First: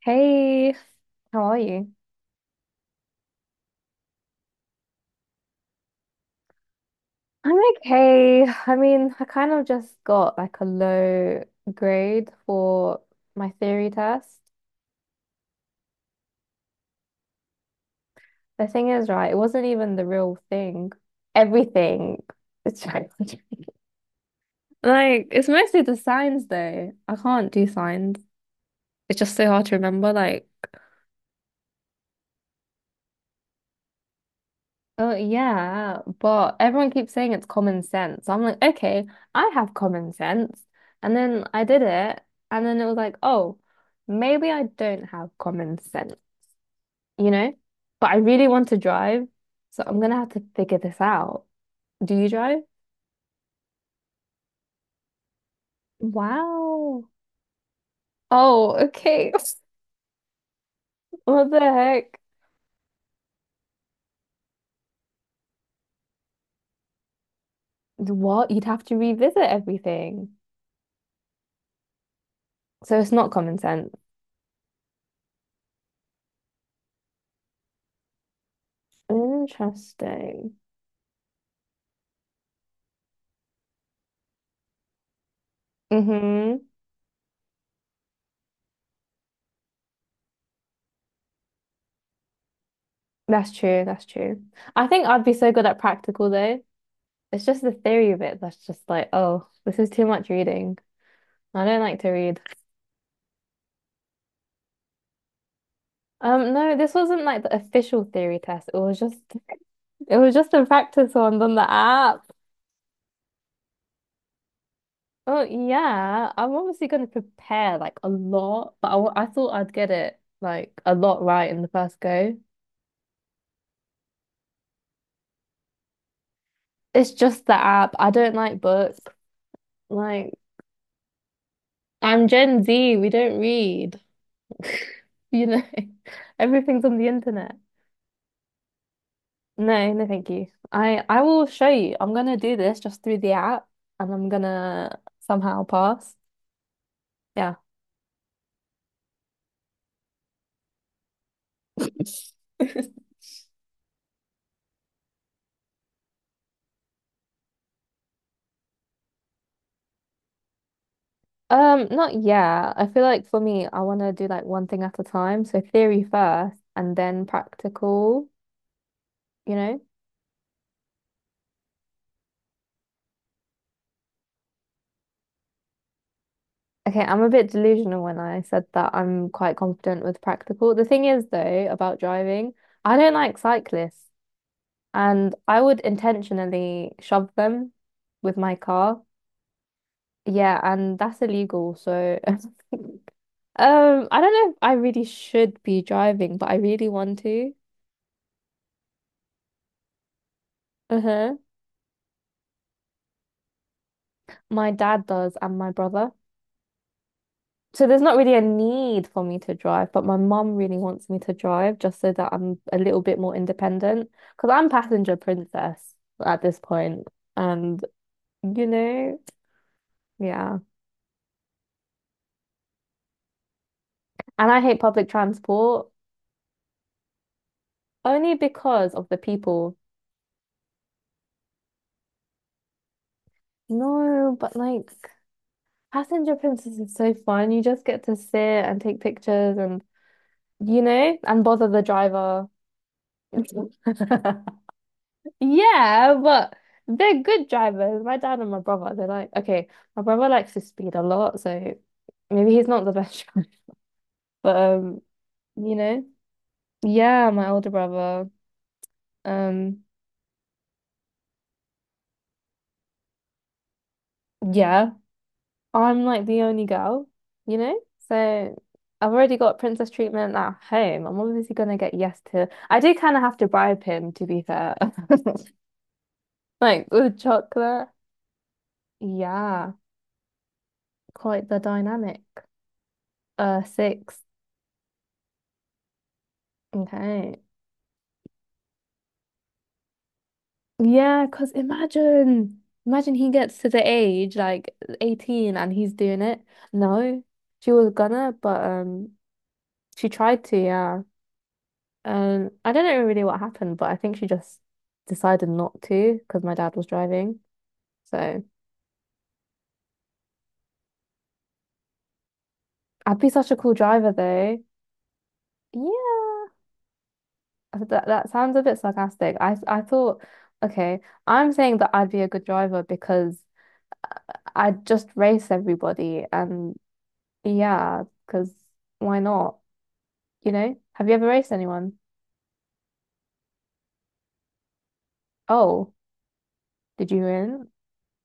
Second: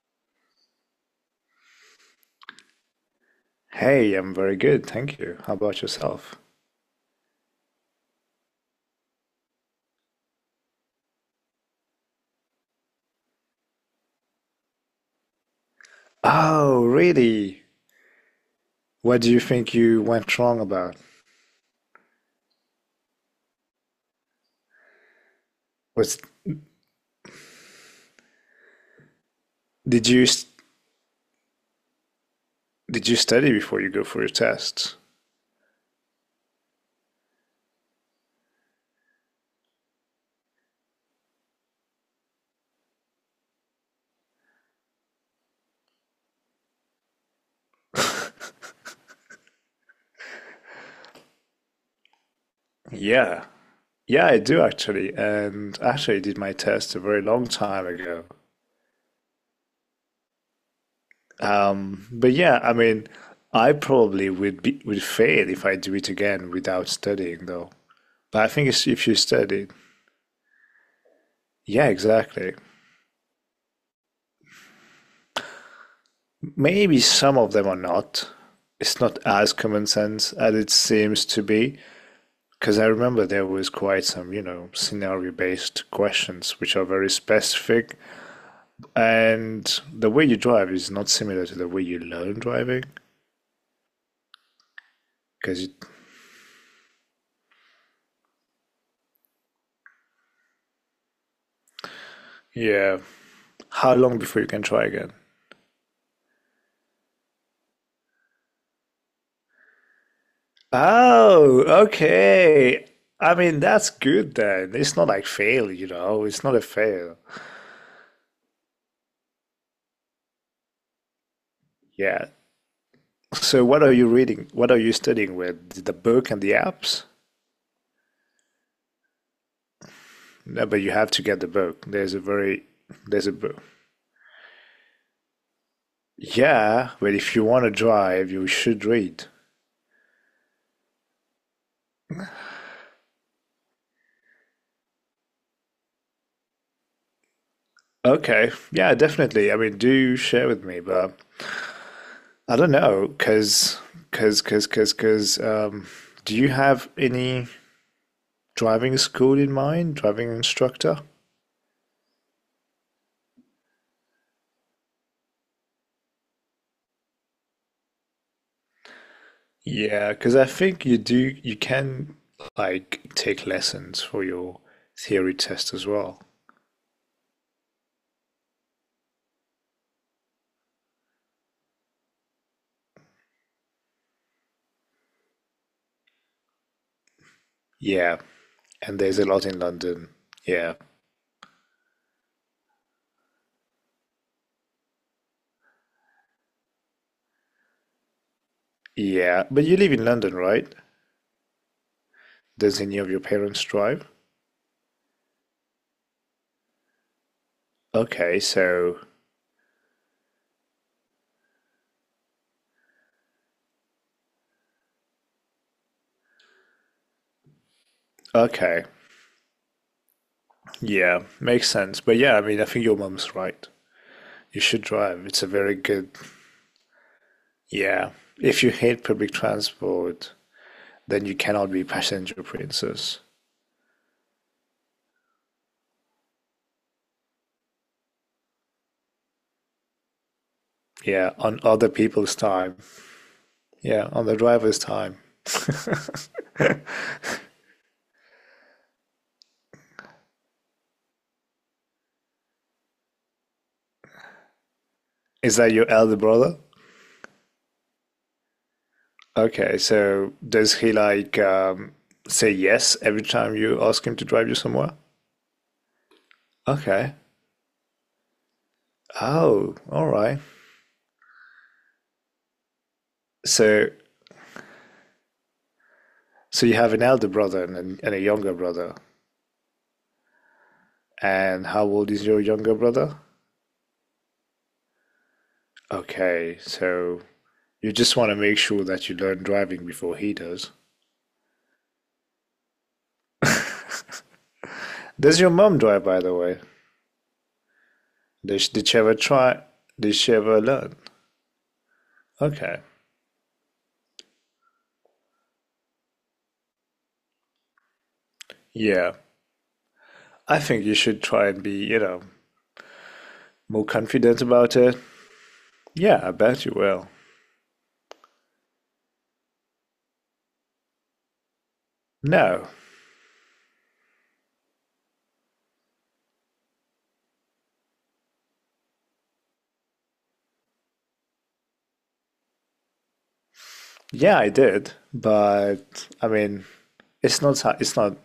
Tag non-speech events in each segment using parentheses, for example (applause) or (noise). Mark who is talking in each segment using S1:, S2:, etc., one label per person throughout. S1: Hey, how are you?
S2: Hey, I'm very good, thank you. How about yourself?
S1: I'm okay. I mean, I kind of just got like a low grade for my theory test.
S2: Oh, really?
S1: The thing is,
S2: What
S1: right,
S2: do
S1: it
S2: you
S1: wasn't
S2: think
S1: even
S2: you
S1: the real
S2: went wrong
S1: thing.
S2: about?
S1: Everything. It's (laughs) like it's mostly the
S2: Was
S1: signs though. I can't do signs. It's just so hard to
S2: did
S1: remember
S2: you s-
S1: like.
S2: did you study before you go for your test?
S1: Oh yeah, but everyone keeps saying it's common sense. So I'm like, okay, I have common sense. And then I did it, and then it was like, oh, maybe I don't have common sense, you know? But I really want to drive, so I'm gonna have to figure this out. Do you drive?
S2: Yeah. Yeah, I do actually. And actually I did my test a
S1: Wow.
S2: very long time ago.
S1: Oh, okay. (laughs) What the heck?
S2: But yeah, I mean, I probably would fail if I do it again without studying though. But I
S1: What? You'd
S2: think
S1: have
S2: it's
S1: to
S2: if you
S1: revisit
S2: study.
S1: everything.
S2: Yeah, exactly.
S1: So it's not common sense.
S2: Maybe some of them are not. It's not as common sense as
S1: Interesting.
S2: it seems to be. Because I remember there was quite some, you know, scenario based questions
S1: Mm-hmm.
S2: which are very specific. And the way you drive is not similar to the way you learn driving.
S1: That's true. That's true. I think I'd be so good
S2: Because,
S1: at practical though. It's just the theory of it that's just like, oh, this is too much reading. I don't like to read.
S2: yeah, how long before you can try again?
S1: No, this wasn't like the official theory test. It was just a practice one on
S2: Oh,
S1: the app.
S2: okay. I mean, that's good then. It's not like
S1: Oh
S2: fail, you know,
S1: yeah,
S2: it's
S1: I'm
S2: not a
S1: obviously going to
S2: fail.
S1: prepare like a lot, but I thought I'd get it like a lot right in the first
S2: Yeah.
S1: go.
S2: So, what are you reading? What are you studying with? The book and the apps?
S1: It's just the app. I don't like books. Like
S2: No, but you have to get the book.
S1: I'm Gen Z. We
S2: There's a
S1: don't
S2: book.
S1: read. (laughs) You know, everything's
S2: Yeah,
S1: on the
S2: but if you
S1: internet.
S2: want to drive, you should read.
S1: No, no, thank you. I will show you. I'm gonna do this just through the app, and I'm gonna somehow pass. Yeah.
S2: Okay. Yeah, definitely. I mean, do share with me, but I don't
S1: (laughs)
S2: know, cause, cause, cause, cause, cause. Do you have any driving school in mind? Driving instructor?
S1: Not yeah. I feel like for me, I want to do like one thing at a time. So theory first, and then practical. You know.
S2: Yeah, because I think you do. You can like take lessons for your theory test as well.
S1: Okay, I'm a bit delusional when I said that I'm quite confident with practical. The thing is, though, about driving, I don't like cyclists, and I would intentionally shove them
S2: Yeah,
S1: with my
S2: and
S1: car.
S2: there's a lot in London.
S1: Yeah,
S2: Yeah,
S1: and that's illegal. So, (laughs) I don't know if I really should be driving, but I really want to.
S2: yeah. But you live in London, right?
S1: Uh-huh.
S2: Does any of your parents drive?
S1: My dad does, and my brother. So there's not really a
S2: Okay, so
S1: need for me to drive, but my mum really wants me to drive just so that I'm a little bit more independent. Because I'm passenger princess at this point, and you
S2: okay,
S1: know, yeah.
S2: yeah, makes sense. But yeah, I mean, I think your mum's right.
S1: And I
S2: You
S1: hate
S2: should
S1: public
S2: drive. It's a very
S1: transport
S2: good. Yeah,
S1: only
S2: if you
S1: because
S2: hate
S1: of the
S2: public
S1: people.
S2: transport, then you cannot be passenger princess.
S1: No, but like Passenger Princess is so fun. You just get to sit and take pictures and, you know,
S2: Yeah,
S1: and
S2: on
S1: bother the
S2: other people's
S1: driver.
S2: time. Yeah, on the
S1: (laughs)
S2: driver's time. (laughs)
S1: Yeah, but they're good drivers. My dad and my brother, they're like, okay, my brother likes to speed a lot, so maybe he's not the best (laughs) driver. But
S2: Is that
S1: you
S2: your
S1: know,
S2: elder brother?
S1: yeah, my older brother.
S2: Okay,
S1: Um,
S2: so does he like say yes every time you ask him to drive you
S1: yeah.
S2: somewhere?
S1: I'm like the only girl,
S2: Okay.
S1: you know? So I've already got
S2: Oh,
S1: princess
S2: all
S1: treatment
S2: right.
S1: at home. I'm obviously gonna get yes to. I do kind of have to bribe
S2: So
S1: him, to be fair. (laughs)
S2: So you
S1: Like
S2: have an
S1: with
S2: elder brother and a,
S1: chocolate.
S2: and a younger brother.
S1: Yeah, quite the
S2: And how old
S1: dynamic.
S2: is your younger brother?
S1: Six.
S2: Okay, so
S1: Okay.
S2: you just want to make sure that you learn driving before he does.
S1: Yeah, because imagine he gets to the age like
S2: Does your
S1: 18 and
S2: mom
S1: he's
S2: drive, by
S1: doing
S2: the
S1: it.
S2: way?
S1: No, she was gonna,
S2: Did
S1: but
S2: she, did she ever try?
S1: she
S2: Did she
S1: tried to,
S2: ever learn?
S1: yeah. I
S2: Okay,
S1: don't know really what happened, but I think she just decided not to because my dad was driving. So
S2: yeah. I think you should try and be, you know,
S1: I'd be such a cool
S2: more
S1: driver
S2: confident
S1: though.
S2: about it. Yeah, I
S1: Yeah,
S2: bet you will.
S1: that sounds a bit sarcastic. I thought, okay, I'm saying that I'd be a good
S2: No,
S1: driver because I'd just race everybody and yeah, because why not? You know? Have you ever raced anyone?
S2: yeah, I did,
S1: Oh,
S2: but I mean,
S1: did you
S2: it's not
S1: win?
S2: it's not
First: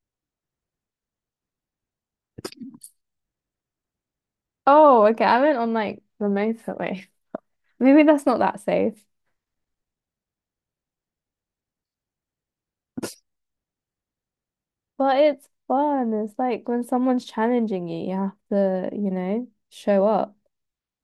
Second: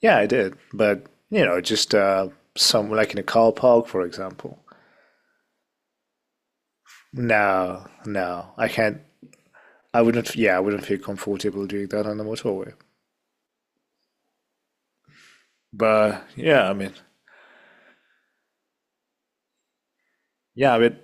S2: Yeah, I did. But, you know, just some like in a car park, for example.
S1: Oh, okay. I went on like the motorway. (laughs)
S2: No,
S1: Maybe that's not
S2: no,
S1: that
S2: I
S1: safe.
S2: can't. I wouldn't, yeah, I wouldn't feel comfortable doing that on the motorway.
S1: But it's fun.
S2: But
S1: It's like when someone's challenging you, you have to, you know, show up.
S2: yeah,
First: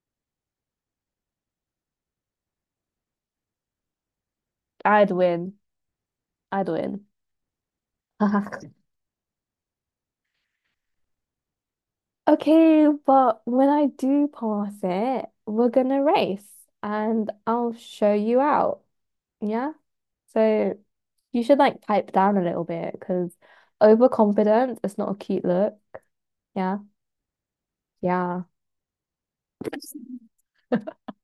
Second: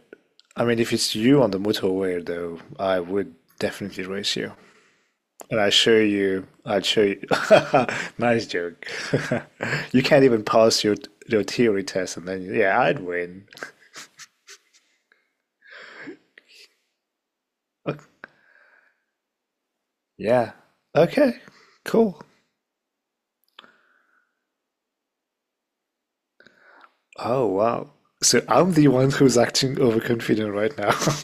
S2: I mean, if it's you on the motorway, though, I would definitely race you.
S1: I'd win.
S2: And I show you,
S1: I'd
S2: I'd show
S1: win.
S2: you. (laughs) Nice
S1: (laughs)
S2: joke. (laughs) You can't even pass your theory test, and then yeah,
S1: Okay,
S2: I'd
S1: but
S2: win.
S1: when I do pass it, we're gonna race and I'll
S2: Okay.
S1: show you out. Yeah?
S2: Yeah.
S1: So
S2: Okay.
S1: you should like pipe
S2: Cool.
S1: down a little bit because overconfidence is not a cute look. Yeah.
S2: Oh, wow.
S1: Yeah.
S2: So I'm the one who's acting overconfident right now. (laughs)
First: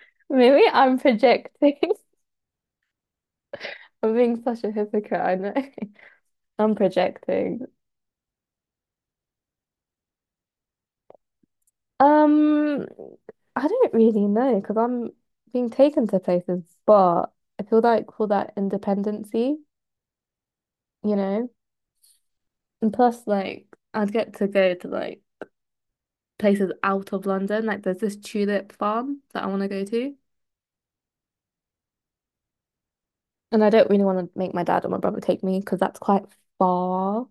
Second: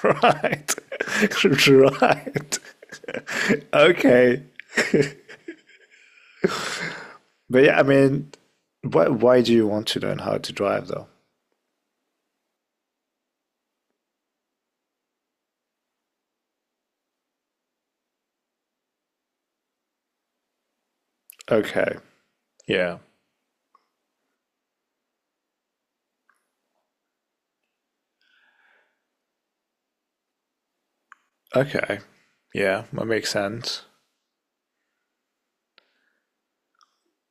S1: (laughs) Maybe
S2: Right.
S1: I'm
S2: (laughs)
S1: projecting.
S2: Right. (laughs)
S1: (laughs) I'm being
S2: Okay.
S1: such a hypocrite, I know. (laughs) I'm
S2: But
S1: projecting.
S2: yeah, I mean, why do you want to learn how to drive though?
S1: Um, I don't really know because I'm being taken to places, but I feel like for that independency, you know,
S2: Okay.
S1: and
S2: Yeah.
S1: plus like I'd get to go to like places out of London. Like there's this tulip farm that I want to go to,
S2: Okay. Yeah, that makes
S1: and I
S2: sense.
S1: don't really want to make my dad or my brother take me because that's quite far,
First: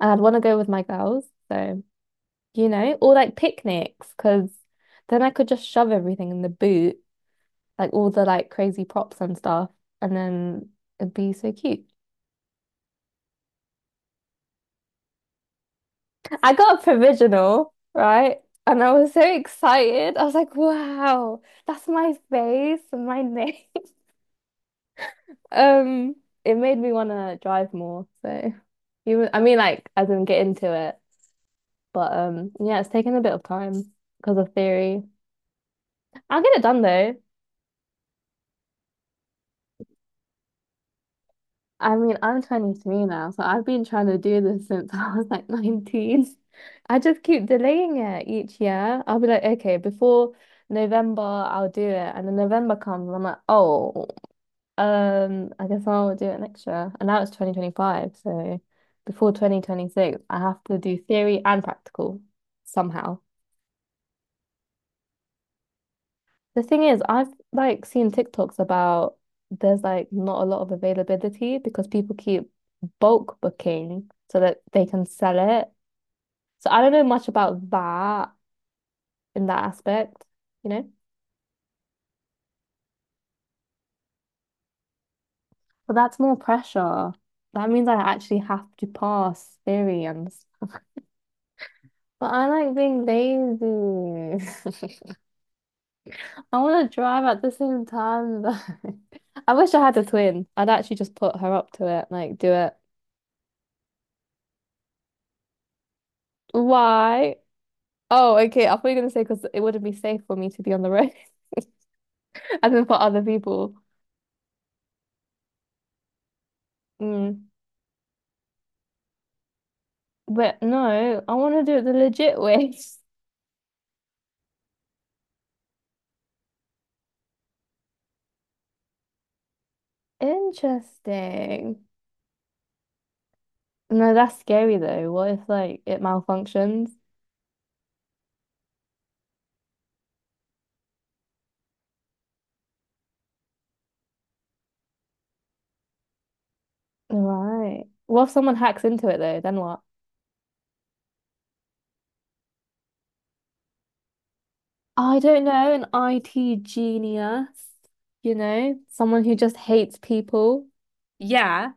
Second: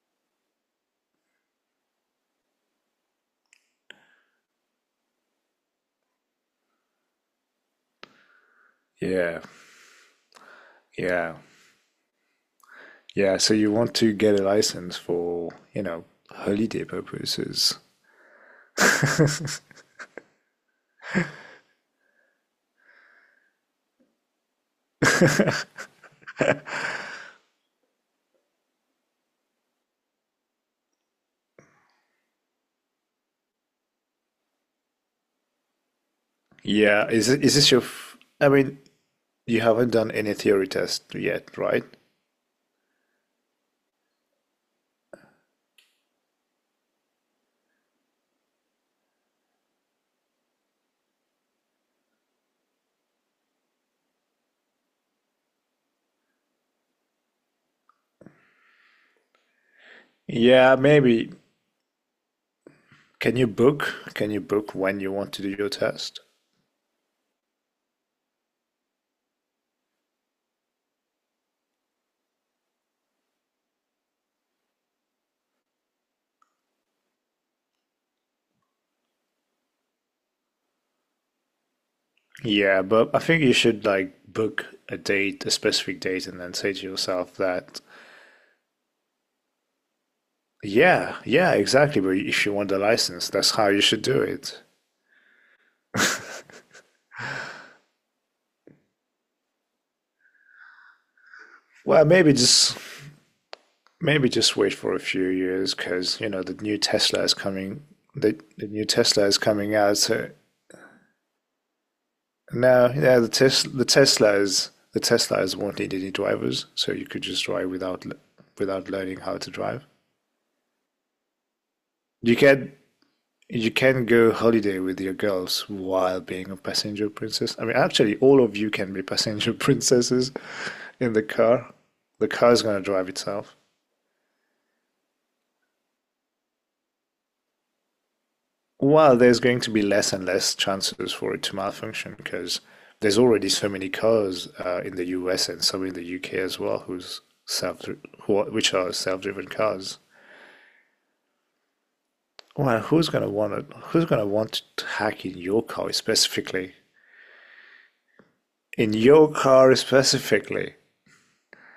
S1: and I'd want to go with my girls. So you know, or like picnics because then I could just shove everything in the boot like all the like crazy props and
S2: Yeah.
S1: stuff, and then it'd be
S2: Yeah.
S1: so cute.
S2: Yeah, so you want to get a license for, you know,
S1: I got a
S2: holiday
S1: provisional,
S2: purposes.
S1: right? And I was so
S2: (laughs)
S1: excited. I was like, wow, that's my face and my name. (laughs) Um, it made me want to drive more. So, you, I mean, like, I didn't get into it, but yeah, it's taken a bit of time because of theory. I'll get it done
S2: Yeah,
S1: though.
S2: is it, is this your f I mean, you haven't done any theory test yet, right?
S1: I mean, I'm 23 now, so I've been trying to do this since (laughs) I was like 19. I just keep delaying it each year. I'll be like, okay, before November, I'll do it. And then November comes, and I'm like, oh, I guess I'll do it next year. And now it's 2025, so before 2026, I have
S2: Yeah,
S1: to do
S2: maybe.
S1: theory and practical somehow.
S2: Can you book? Can you book when you want to do your test?
S1: The thing is, I've like seen TikToks about there's like not a lot of availability because people keep bulk booking so that they can sell it. So I don't know much about that in that aspect, you know?
S2: Yeah, but I think you should like book a date, a
S1: But
S2: specific
S1: that's
S2: date,
S1: more
S2: and then say to
S1: pressure.
S2: yourself
S1: That
S2: that,
S1: means I actually have to pass theory and s-
S2: yeah, yeah, exactly. But
S1: but
S2: if
S1: I
S2: you want
S1: like
S2: the
S1: being
S2: license, that's how you should do it.
S1: lazy. (laughs) I want to drive at the same time though. (laughs) I wish I had a twin. I'd actually just put her up to
S2: Well,
S1: it,
S2: maybe
S1: like do it.
S2: just maybe just wait for a few years because you know the new Tesla is
S1: Why?
S2: coming.
S1: Oh,
S2: The,
S1: okay.
S2: the
S1: I thought
S2: new
S1: you were gonna say
S2: Tesla is
S1: because it
S2: coming
S1: wouldn't be
S2: out.
S1: safe
S2: So
S1: for me to be on the road, (laughs) as in
S2: now,
S1: for
S2: yeah,
S1: other
S2: the tes
S1: people.
S2: the Tesla is the Teslas won't need any drivers, so you could just
S1: Mm.
S2: drive without learning how to drive.
S1: But no, I want to do it the
S2: You
S1: legit
S2: can
S1: way. (laughs)
S2: you can go holiday with your girls while being a passenger princess. I mean, actually, all of you can be passenger (laughs) princesses in the car.
S1: Interesting.
S2: The car is going to drive itself.
S1: No, that's scary though. What if like it malfunctions?
S2: Well, there's going to be less and less chances for it to malfunction because there's already so many cars in the US and some in the UK as well, self
S1: Right. What if someone
S2: which
S1: hacks
S2: are
S1: into it though?
S2: self-driven
S1: Then what?
S2: cars. Well, who's gonna want it? Who's gonna want to
S1: I
S2: hack in
S1: don't
S2: your
S1: know. An
S2: car
S1: IT
S2: specifically?
S1: genius, you know,
S2: In
S1: someone
S2: your
S1: who just
S2: car
S1: hates people.
S2: specifically?
S1: Yeah,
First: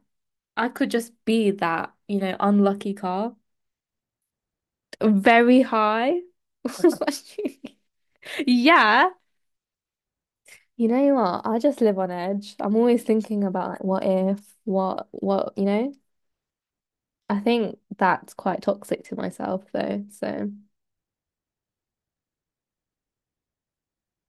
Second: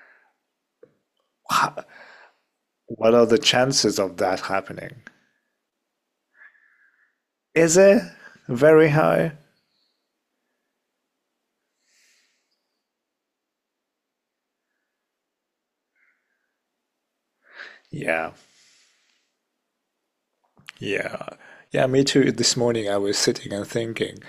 S1: I could just be that, you know, unlucky
S2: What are
S1: car.
S2: the chances of that happening?
S1: Very high. (laughs) What do you mean?
S2: Is it
S1: (laughs)
S2: very
S1: Yeah.
S2: high?
S1: You know what? I just live on edge. I'm always thinking about like what if, what, you know? I think
S2: Yeah,
S1: that's quite toxic to myself though. So
S2: yeah. Yeah, me too. This morning I was sitting and thinking,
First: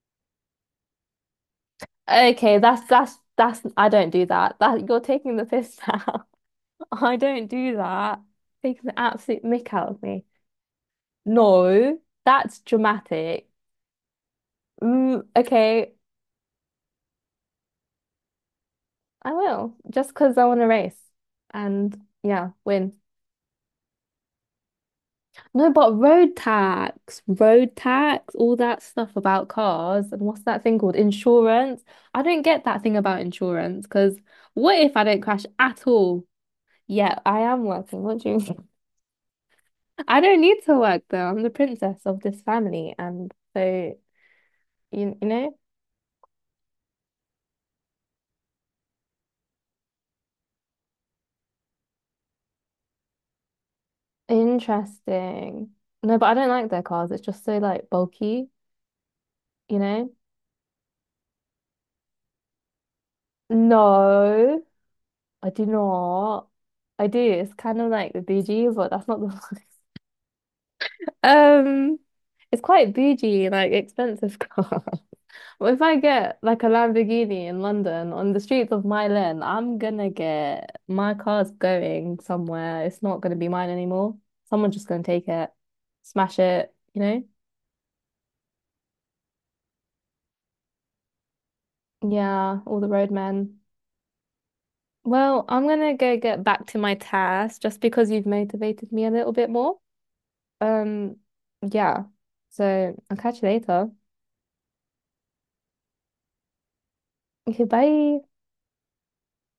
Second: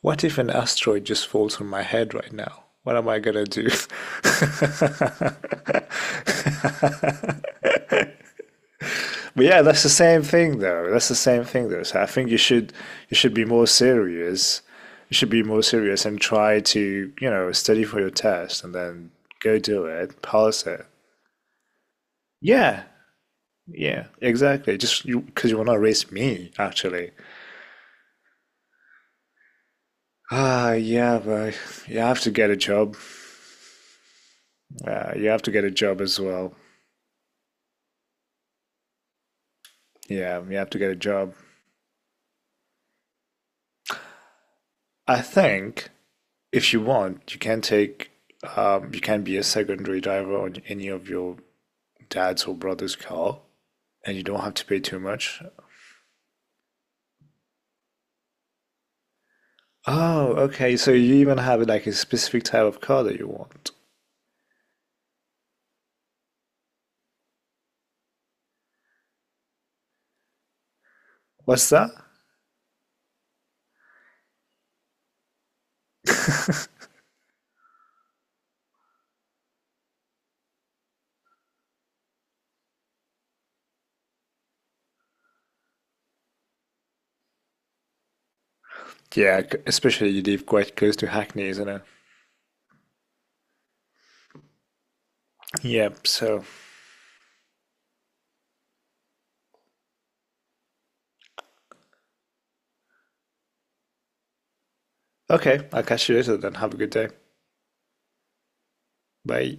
S2: what if an asteroid just falls on my head right
S1: okay,
S2: now?
S1: that's
S2: What am
S1: that's
S2: I gonna
S1: that's
S2: do?
S1: I don't do
S2: (laughs)
S1: that. That you're taking the piss now. (laughs) I don't do that. Taking the absolute
S2: But yeah,
S1: mick
S2: that's the
S1: out of
S2: same
S1: me.
S2: thing though. That's the same thing though.
S1: No,
S2: So I think you
S1: that's
S2: should be
S1: dramatic.
S2: more serious. You
S1: Mm,
S2: should be more
S1: okay,
S2: serious and try to, you know, study for your test and then
S1: I
S2: go
S1: will.
S2: do
S1: Just
S2: it,
S1: because I want to
S2: pass it.
S1: race and yeah,
S2: Yeah,
S1: win.
S2: yeah, exactly. Just you, because you want
S1: No,
S2: to
S1: but
S2: race
S1: road
S2: me, actually.
S1: tax, road tax, all that stuff about cars, and what's that
S2: Ah,
S1: thing called?
S2: yeah, but
S1: Insurance.
S2: you have
S1: I
S2: to
S1: don't
S2: get a
S1: get that thing
S2: job.
S1: about insurance because what if I don't
S2: You have
S1: crash
S2: to get a
S1: at
S2: job as
S1: all?
S2: well.
S1: Yeah, I am working, what do you mean? (laughs) I don't
S2: Yeah, you
S1: need
S2: have
S1: to
S2: to get a
S1: work though.
S2: job.
S1: I'm the princess of this family, and so
S2: I
S1: you know,
S2: think if you want, you can take, you can be a secondary driver on any of your dad's or brother's car, and you don't have to pay too much.
S1: interesting. No, but I don't like their cars. It's just so like bulky, you know?
S2: Oh, okay. So you even have like a specific type of car that you want.
S1: No, I do not. I do. It's kind of like the BG, but that's not the (laughs)
S2: What's that?
S1: Um, it's quite bougie, like expensive car. (laughs) But if I get like a Lamborghini in London on the streets of Milan, I'm gonna get my car's going somewhere. It's not gonna be mine anymore. Someone's just gonna take it, smash it, you know?
S2: Especially you live quite close to Hackney, isn't it?
S1: Yeah, all the roadmen. Well, I'm gonna
S2: Yep,
S1: go get
S2: so
S1: back to my task just because you've motivated me a little bit more. Um, yeah. So I'll catch you later.
S2: okay, I'll catch you later then. Have a good day.
S1: Okay, bye.
S2: Bye.